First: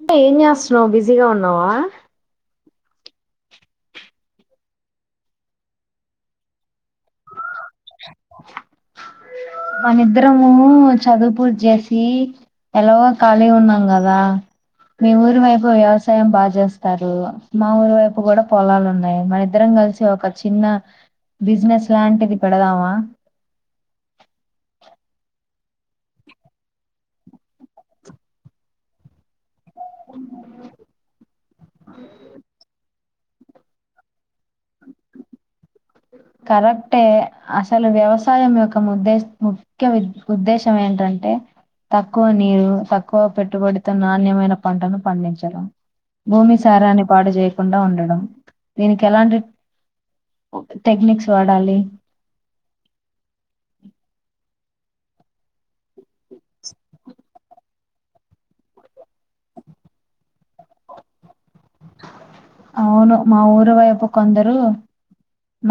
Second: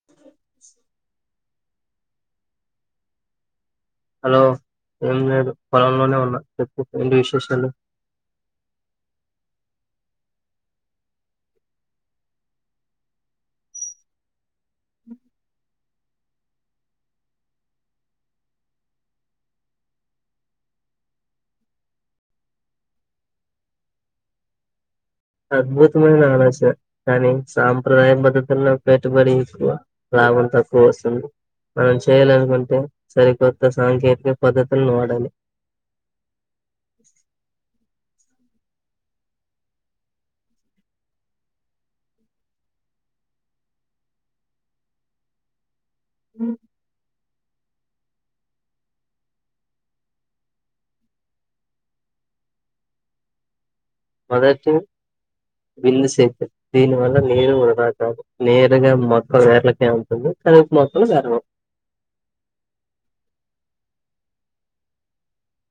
అంటే ఏం చేస్తున్నవు బిజీగా ఉన్నావ హలో ఏం లేదు పొలంలోనే ఉన్నా చెప్ప ఏంది విశేషాలు మనిద్దరము చదువు పూజ చేసి ఎలాగో ఖాళీ ఉన్నాం కదా మీ ఊరివైపు వ్యవసా వ్యవసయం బాగ చేస్తారు మా ఊరి వైపు కూడా పొలాలు ఉన్నాయి మన ఇద్దరం కలిసి ఒక చిన్న బిజినెస్ లాంటిది పెడదామ అద్భుతమైన [unintelligible] కానీ సాంప్రదాయ పద్ధతుల్లో పెట్టుబడి లాభం తక్కువ వస్తుంది మనం చేయాలనుకుంటే సరికొత్త సాంకేతిక పద్ధతులు వాడాలి కరెక్టే అసలు వ్యవసాయం యొక్క ముద్దేశ ముఖ్య ఉద్దేశం ఏంటంటే తక్కువ నీరు తక్కువ పెట్టుబడితో నాణ్యమైన పంటను పండించడం భూమి సారాన్ని పాడు చేయకుండా ఉండడం దీనికి ఎలాంటి టెక్నిక్స్ వాడాలి మొదటి బిల్లు సేతురు దీని వల్ల [unintelligible] నేరు ఒకదాట్దు నేరుగా మొత్తం వేర్లకే ఉంటుంది కలిపి మొత్తం చేరడం అవును మా ఊరు వైపు కొందరు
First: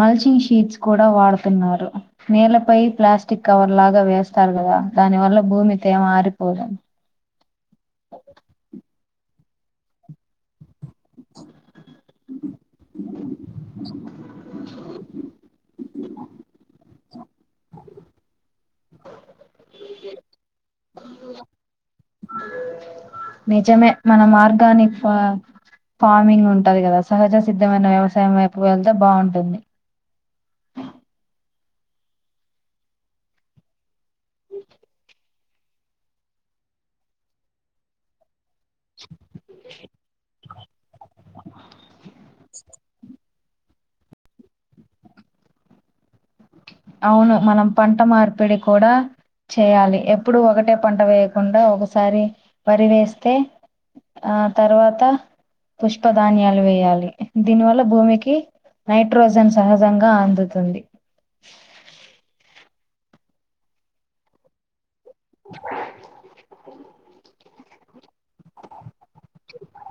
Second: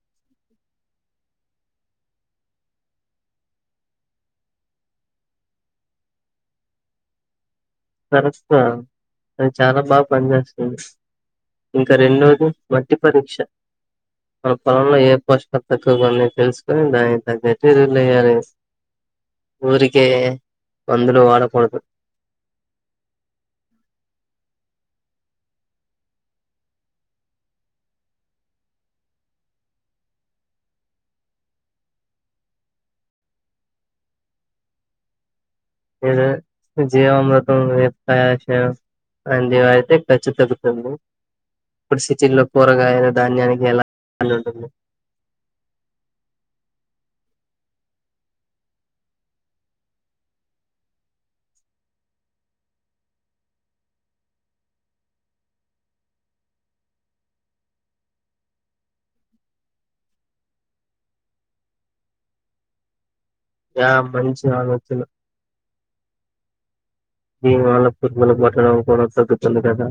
మల్షింగ్ షీట్స్ కూడా వాడుతున్నారు నేలపై ప్లాస్టిక్ కవర్ లాగా వేస్తారు కదా దాని వల్ల భూమి తేమ ఆరిపోదు కరెక్టే తను చాలా బాగా పని చేేస్తుంది ఇంక రెండోది మట్టి పరీక్ష మన పొలంలో ఏ పోషకలు తక్కువ గా ఉన్నాయో తెలుసుకొని దానికి తగ్గట్టు సరిల యారు [unintelligible] ఊరికే వందులు వాడ పోడదు నిజమే మనం ఆర్గానిక్ ఫార్మింగ్ ఉంటది కదా సహజ సిద్ధమైన వ్యవసాయం వైపు వెళ్తే బావుంటుంది జీవామృతం అంటివి అయితే ఖర్చు తగ్గుతుంది ఇప్పుడు సిటీ లో కూరగాయల ధాన్యానికి ఎలా ఉంటుంది అవును మనం పంట మార్పిడి కూడా చేయాలి ఎప్పుడు ఒకటే పంట వేయకుండా ఒకసారి వరి వేస్తే ఆ తర్వాత పుష్పధాన్యాలు వేయాలి దీనివల్ల భూమికి నైట్రోజన్ సహజంగా అందుతుంది యా మంచి ఆలోచన ఈ వాళ్ళ కుటుంబాలకు కొట్టడం కూడా తగ్గుతుంది కదా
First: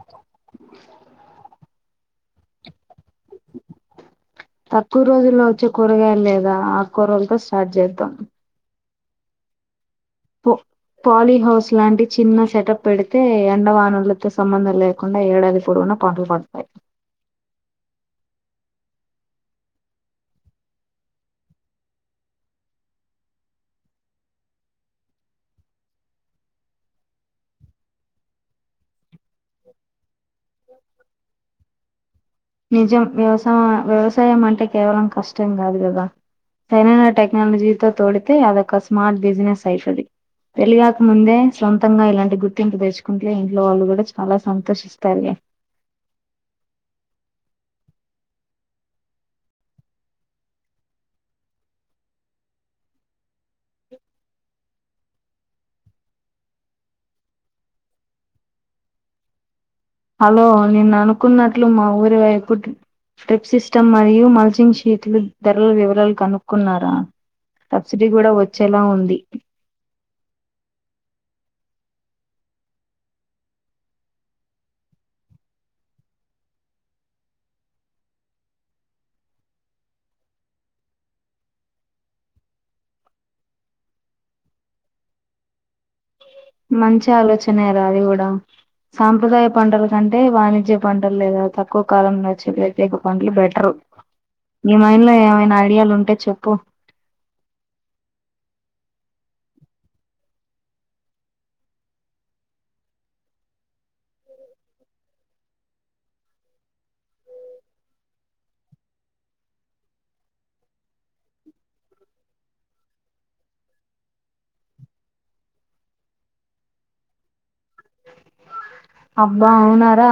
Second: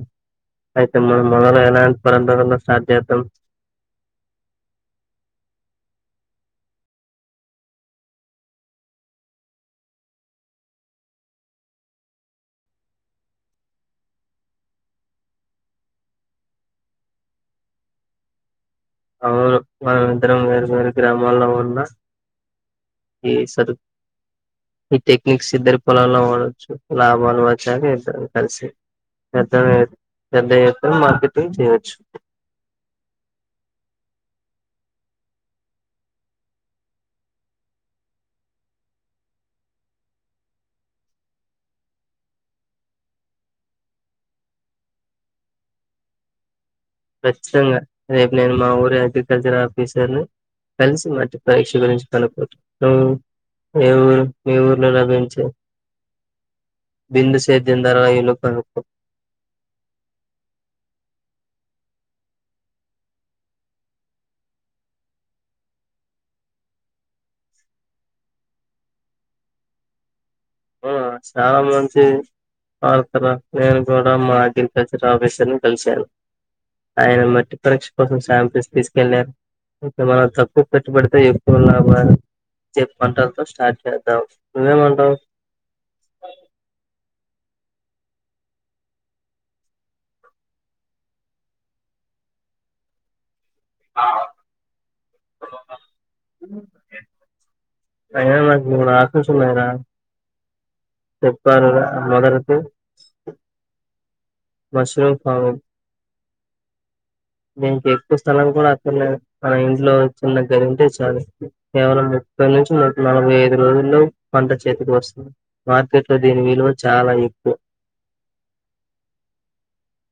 అయితే మన మనలో ఎలాంటి పరంతన్న సాధ్యతం [unintelligible] తక్కువ రోజుల్లో వచ్చే కూరగాయలు లేదా ఆకు కూరలతో స్టార్ట్ చేద్దాం పో పాలీహౌస్ లాంటి చిన్న సెటప్ పెడితే ఎండ వానలతో సంబంధం లే కుండా ఏడాది పోడవున పంటలు పండుతాయి అవును మనం ఇద్దరం వేరు వేరు గ్రామాల్లో ఉన్న ఏ సరు ఈ టెక్నిక్స్ ఇద్దరి పొలాలలో వాడొచ్చు లాభాలు వచ్చాక ఇద్దరం కలిసి పెద్ధవె పెద్ద ఎత్తున మార్కెటింగ్ చేయవచ్చు నిజం వ్యవసాయం వ్యవసాయం అంటే కేవలం కష్టం కాదు కదా సైరైన టెక్నాలజీతో తోడితే అదొక స్మాల్ బిజినెస్ అయితది పేళ్ళి కాకముందే సొంతంగా ఇలాంటి గుర్తింపు తెచ్చుకుంటే ఇంట్లో వాళ్ళు కూడా చాలా సంతోషం ఇస్తారు గా ఖచ్చితంగా రేపు నేను మా ఊరు అగ్రికల్చర్ ఆఫీసర్ ని కలిసి మట్టి పరీక్ష గురించి కనుక్కుంటాను ఏ ఊరు మీ ఊర్లో లభించే బిందు సేద్యం ధర కనుక్కో హలో నేను అనుకున్నట్లు మా ఊరి వైపు టెక్ సిస్టమ్ మరియు మల్చింగ్ షీట్లు ధరల వివరాలు కనుక్కున్నారా సబ్సిడీ కూడా వచ్చేలా ఉంది ఆ చాన మంచి ఆర్తరా నేను కూడా మా [unintelligible] కల్సాను. ఆయన మట్టి పరీక్ష కోసం సాంపిల్స్ తీసుకెళ్లా ఇతే మన తక్కువ కట్టి పెడితే ఎక్కువ లాభాలు [unintelligible] స్టార్ట్ చేద్దాం. నువ్వేమంటావ్? మంచి ఆలోచనేరా అది కూడా సాంప్రదాయ పంటల కంటే వాణిజ్య పంటలు లేదా, తక్కువ కాలంలో వచ్చే ప్రత్యేక పంటలు బెట్ ట్రూ నీ మైండ్ లో ఏమైనా ఐడియాలు ఉంటే చెప్పు. అయినా నాకు మూడు [inaudible] మొదరకు మష్రూ కావు దీనికి ఎక్కువ స్థలం కూడా అక్కర్లేదు, మన ఇంట్లో చిన్న గది ఉంటే చాలు. కేవలం ముప్పై నుంచి నూట నలభై ఐదు రోజుల్లో పంట చేతికి వస్తుంది. మార్కెట్ లో దీని విలువ చాలా ఎక్కువ అబ్బా అవునా రా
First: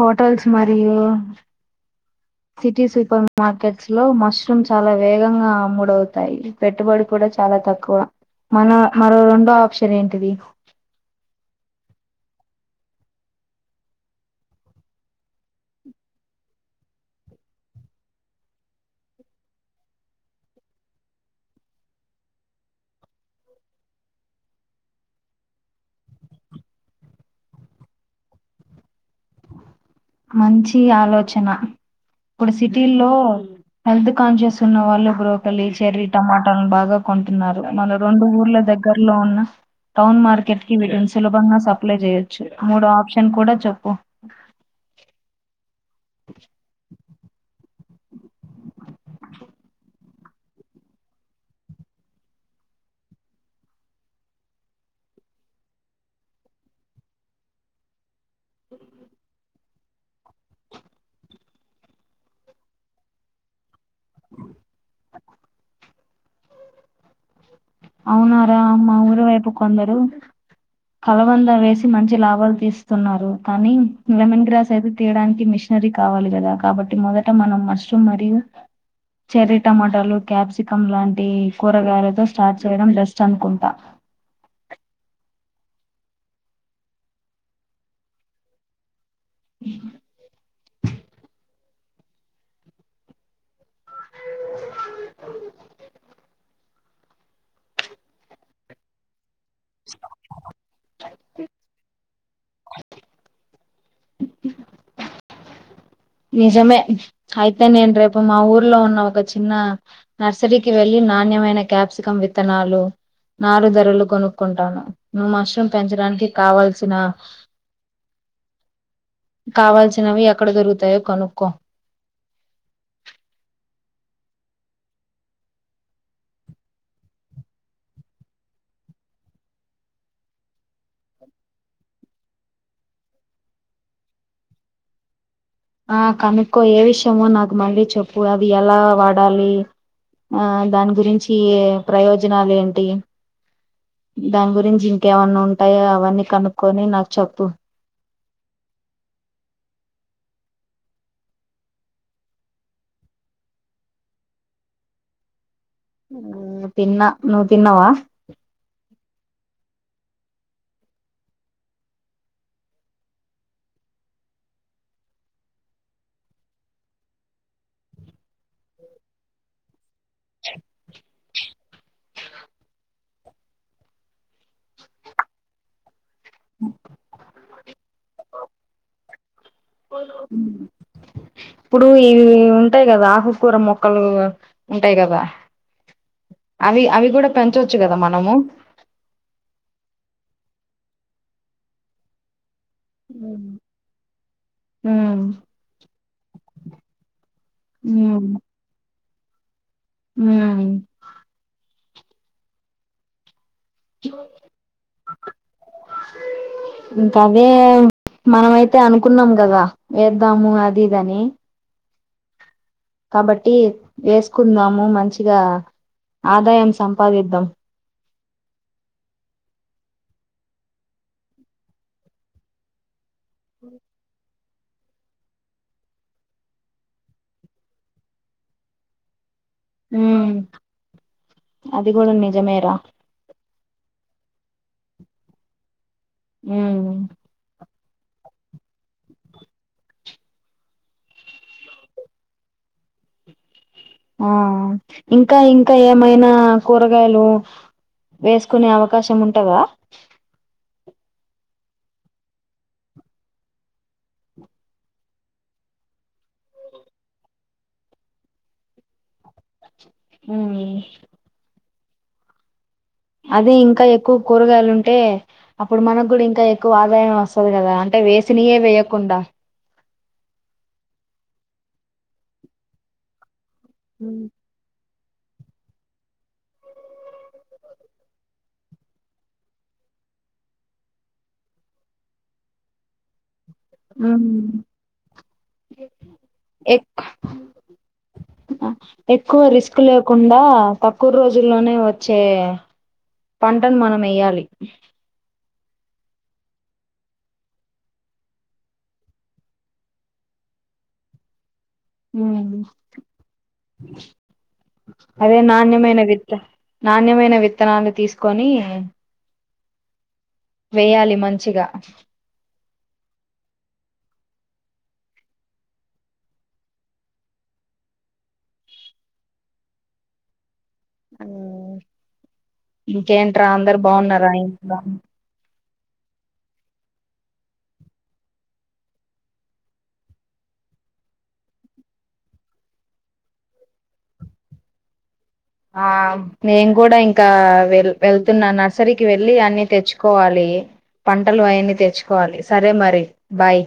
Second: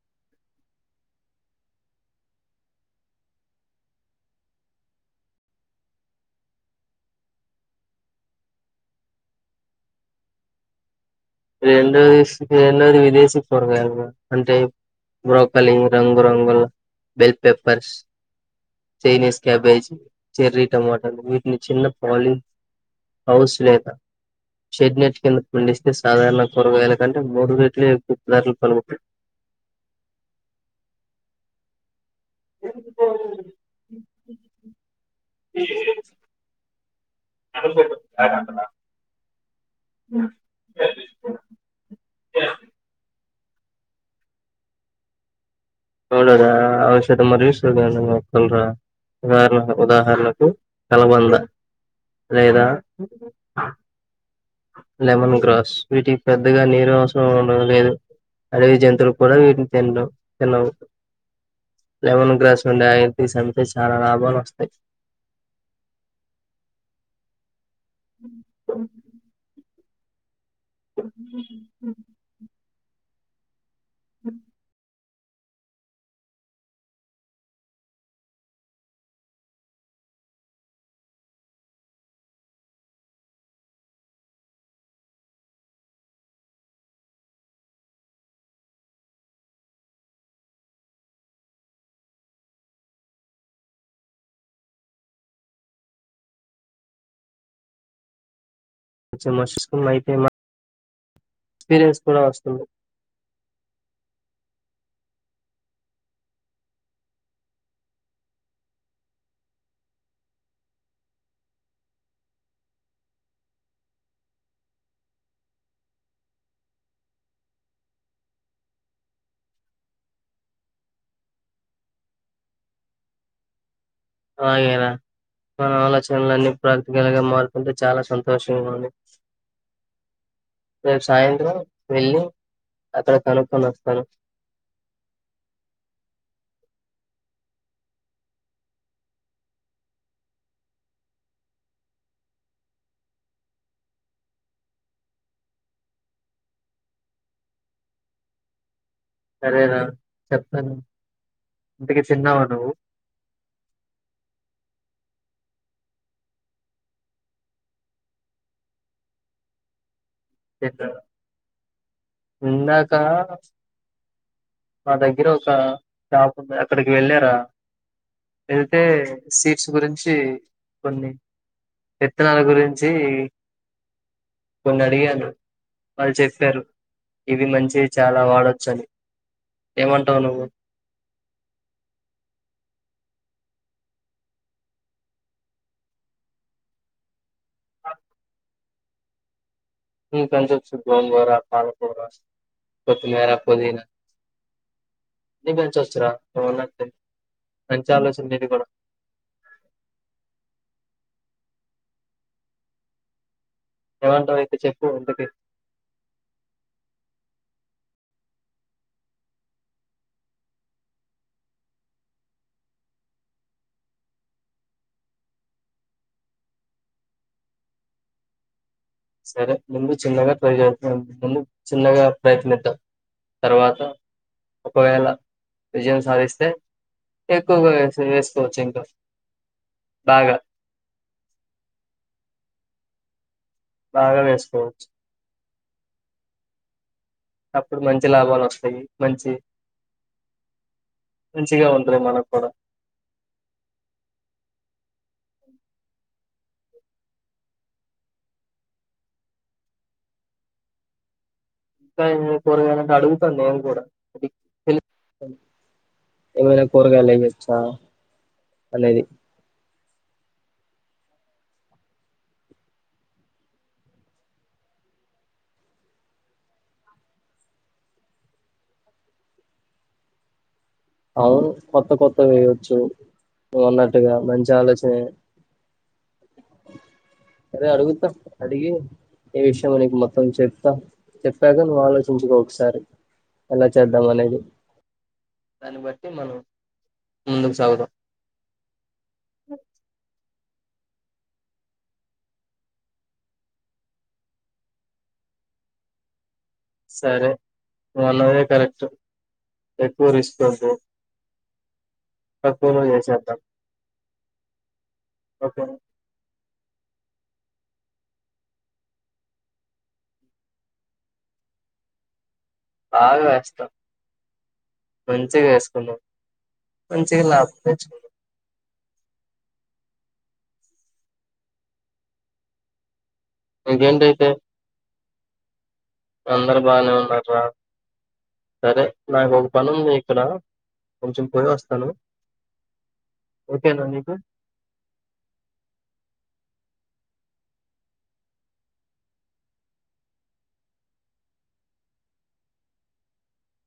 హోటల్స్ మరియు సిటీ సూపర్ మార్కెట్స్ లో మష్రూమ్ చాలా వేగంగా అమ్ముడవుతాయి. పెట్టుబడి కూడా చాలా తక్కువ. మన మరో రెండో ఆప్షన్ ఏంటిది? రెండోది స్ రెండోది విదేశీ కూరగాయలు అంటే బ్రోకలి రంగు రంగుల bell peppers Chinese cabbage cherry టమాటాలు వీటిని చిన్న పాలి హౌస్ లేద షెడ్ నెట్ కింద పండిస్తే స్ సాధారణ కూరగాయల కంటే మూడు రెట్లు ఎక్కువ ధరలు పలుకుతయి. మంచి ఆలోచన, ఇప్పుడు సిటీల్లో హెల్త్ కాన్షియస్ ఉన్న వాళ్ళు, బ్రోకలి చెర్రీ టమాటాల్ను బాగా కొంటున్నారు. మన రెండు ఊర్ల దగ్ గర్లో ఉన్న టౌన్ మార్కెట్ కి వీటిని సులభంగా సప్లై చేయ్ చు మూడో ఆప్షన్ కూడా చెప్పు అవునురా ఔషధ మరియు [unintelligible] మొక్కలు ర ఉద ఉదాహరణకు కలబంద లేదా లెమన్ గ్రాస్ వీటికి పెద్దగా నీరు అవసరం ఉండ లేదు అలావి జంతువులు కూడా విట్నీ తిందు తినవు. లెమన్ గ్రాస్ల ఉండే అవి తీసి అమ్మితే చాలా లాభాలొస్తాయి అవునారా మా ఊరి వైపు కొందరు కలబంద వేసి మంచి లాభాలు తీస్ తున్నరు కానీ లెమన్ గ్రాస్ అయితే తీయడానికి మిషనరీ కావాలి కదా కాబట్టి మొదట మనం మష్రూమ్ మరియు చెర్రీ టమాటాలు క్యాప్సికం లాంటి కూరగాయలతో స్టార్ట్ చేయడం బెస్ట్ అనుకుంటా కొంచం మష్ కు మైతే మా చ తీ పీరియన్స్ కూడా వస్తుంది నిజమే అయితే నేను రేపు మా ఊర్లో ఉన్న ఒక చిన్న నర్సరీకి వెళ్ళి నాణ్యమైన క్యాప్సికం విత్తనాలు నారు ధరలు కొనుక్కుంటాను. నువ్ మష్రూమ్ పెంచడానికి కావల్సిన కావాల్సినవి ఎక్కడ దొరుకుతాయో కనుక్కో అకే రా మన ఆలోచనలన్నీ ప్రాక్టికల్‌గా మారుతుంటే చాలా సంతోషంగా ఉంది రేపు సాయంత్రం వెళ్ళి అక్కడ కనుక్కొని వస్తాను ఆ కనుక్కో ఏ విషయమో నాకు మళ్ళీ చెప్పు అది ఎలా వాడాలి ఆ దాని గురించి ప్రయోజనాలు ఏంటి దాని గురించి ఇంకేమన్నా ఉంటాయో అవన్నీ కనుక్కొని నాకు చెప్పు సరే రా చెప్తాను ఇంతికి తిన్నావా నువ్వు ఉమ్మ్ తిన్న నువ్వు తిన్నవా ఎక్కడ ఇందాక మా దగ్గర ఒక షాప్ ఉంది అక్కడికి వెళ్ళారా ఎళ్తే సీట్స్ గురించి కొన్ని విత్తనాల గురించి కొన్ని అడిగాను వాళ్ళు చె ప్పారు ఇది మంచిది చాలా వాడొచ్చు అని ఏమంటావు నువ్వు ఇప్పుడు ఇవి ఉంటాయి కదా ఆకుకూర మొక్కలు ఉంటాయి కదా అవి అవి కూడా పెంచొచ్చు కదా మనము ఉమ్మ్ పెంచొచ్చు గోంగూర పాలకూర కొత్తిమీర పుదీనా ఉమ్మ్ అన్ని పెంచొచ్చు రా నాకు తెలిసి మంచి ఆలోచన నీది కూడా ఉమ్మ్ ఏమంటావ్ అయితే చెప్పు ఇంకోటి ఇంకాదే మనమైతే అనుకున్నాం కదా వేద్దాము అది ఇదని కాబట్టి వేసుకుందాము మంచిగా ఆదాయం సంపాదిద్దాం సరే ముందు చిన్నగా పెరిగే ముందు చిన్నగా ప్రయత్నిద్దాం తర్వాత ఒకవేళా విజయం సాధిస్తే ఎక్కువగా వే ఏసుకోవచ్చు ఇంకా ఉమ్ బాగా అది కూడా నిజమేరా బాగా వేసుకోవచ్చు ఉమ్మ్ అప్పుడు మంచి లాభాలు వస్తాయి మంచి మంచిగా ఉంటది మనకు కూడా ఆ ఇంకా ఇంకా ఏమైనా కూరగాయలు వేసుకునే అవకాశం ఉంటందా ఇంకా ఏం కూరగాయలంటే అడుగుతాను నేను కూడా అది తెలు ఏమైనా కూరగాయలు ఎయ్యొచ్చా అనేది ఉమ్మ్ అదే ఇంకా ఎక్కువ కూరగాయలుంటే అప్పుడు మనకూడా ఇంకా ఎక్కువ ఆదాయం వస్తాది కదా అంటే వేసినయే వేయకుండా అవును కొత్త కొత్తగా వేయచ్చు నువ్వు అన్నట్టుగా ఉమ్ మంచి ఆలోచనే అదే అడుగుతా అడిగి ఏ విషయమో నీకు మొత్తం చెప్తా చెప్పాక నువ్వు ఆలోచించుకో ఒకసారి ఎలా చేద్దాం అనేది దాన్ని బట్టి మనం ఎ ముందుకు సాగుదాం. ఎక్కువ రిస్క్ లేకుండా తక్కువ రోజుల్లోనే వచ్చే పంటను మనం ఏయ్యాలి సరే నువ్వన్నవే కరెక్ట్ ఎక్కువ రిస్కొద్దు ఉమ్ చేసేద్దాం అదే ఓకేనా. నాణ్యమైన విత్త నాణ్యమైన విత్తనాలు తీసుకొని వెయ్యాలి మంచిగా బాగా వస్తా మంచిగా వేసుకున్నాం మంచిగా లాభ [unintelligible] ఆ ఇంకేంట్రా అందరూ ఇంకేంటైతే బావున్నారా ఇంట్లో అందరూ బానే ఉన్నారు రా సరే నాకు ఒక పని ఉంది ఇక్కడ కొంచెం పోయ్యొస్తాను ఓకేనా నీకు ఆ నేను కూడా ఇంకా వెల్ వెళ్తున్నా నర్సరీకి వెళ్ళి అన్నీ తెచ్చుకోవాలి పంటలు అయన్నీ తెచ్చుకోవాలి సరే మరి బాయ్